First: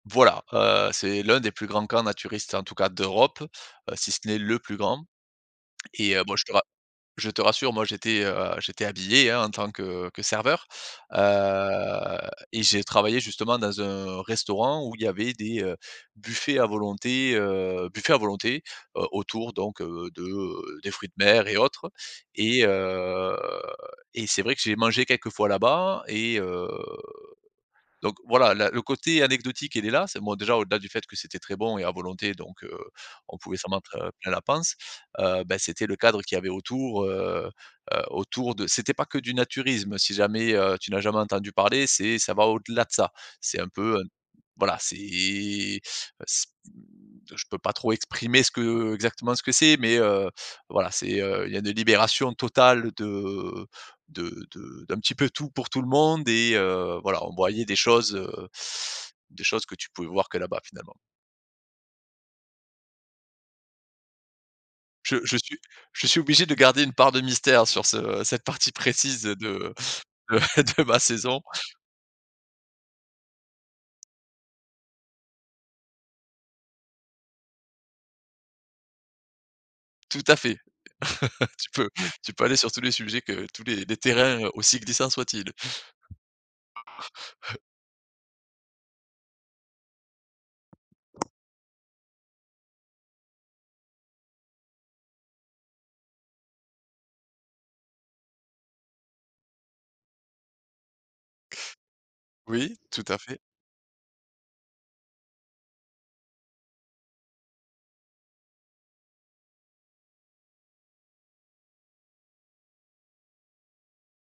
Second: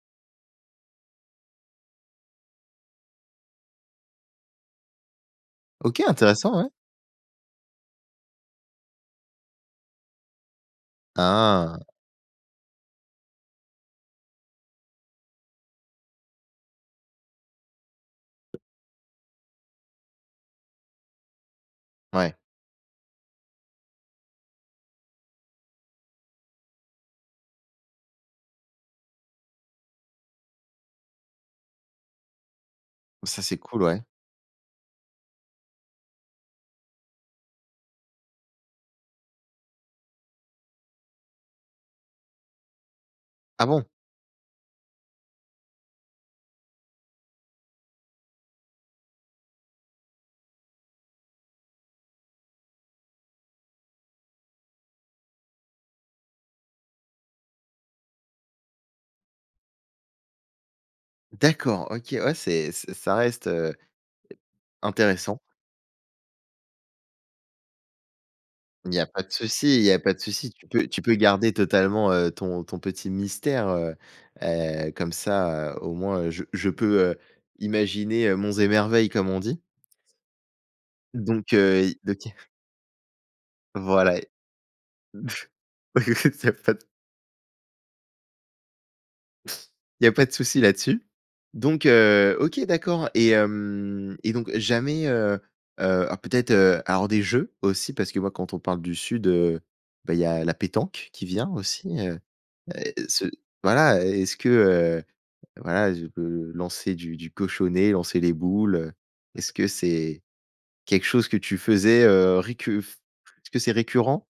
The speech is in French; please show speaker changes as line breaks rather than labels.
Voilà, heu, c'est l'un des plus grands camps naturistes, en tout cas d'Europe, heu, si ce n'est le plus grand.
OK,
Et moi, je te
intéressant,
ra
ouais.
je te rassure, moi j'étais, heu, j'étais habillé, hein, en tant que que serveur,
Ah.
heu, et j'ai travaillé, justement, dans un restaurant où il y avait des, heu, buffets à volonté, heu, buffets à volonté, heu, autour donc, heu, de des fruits de mer et autres.
Ouais.
Et, heu, et c'est vrai que j'ai mangé quelques fois là-bas et, heu, donc voilà, la le côté anecdotique, il est là. C'est bon, déjà, au-delà du fait que c'était très bon et à volonté, donc, heu, on
Ça,
pouvait
c'est
s'en
cool,
mettre
ouais.
heu, plein la panse, heu, bah c'était le cadre qu'il y avait autour, heu, heu, autour de c'était pas que du naturisme. Si jamais, heu, tu n'as jamais entendu parler, c'est ça va au-delà de ça. C'est
Ah
un
bon?
peu, heu, voilà, c'est, heu, c' mmh, je peux pas trop exprimer ce que exactement ce que c'est, mais, heu, voilà, c'est, heu, il y a une libération totale de de de d'un petit peu tout pour tout le monde, et, heu, voilà, on voyait des choses, heu, des choses que tu pouvais voir que là-bas, finalement.
D'accord, OK, ouais, c'est ç ça reste, heu e
Je je
intéressant.
suis je suis obligé de garder une part de mystère sur ce cette partie
Il y a
précise
pas de
de de
souci, il y a pas de souci. Tu
de
peux
ma
tu peux
saison.
garder totalement, heu, ton ton petit mystère, heu heu, comme ça, heu, au moins je je peux, heu, imaginer, heu, monts et merveilles, comme on dit.
Tout à fait,
Donc,
tu
heu,
peux
donc
tu peux
[unintelligible]
aller sur tous les sujets que tous les les
Voilà, et
terrains, heu, aussi glissants soient-ils.
bah écoute, il y a pas de Il y a pas de souci là-dessus. Donc, heu, OK, d'accord et, hem, et donc jamais, heu heu alors peut-être, heu, alors des jeux, aussi. Parce que moi, quand on parle du sud, heu, bah, il y a la pétanque, qui vient, aussi, heu,
Oui, tout à
ce
fait.
voilà, est-ce que, heu, voilà, je peux lancer du du cochonnet, lancer les boules, heu, est-ce que c'est quelque chose que tu faisais, heu, récu f est-ce que c'est récurrent?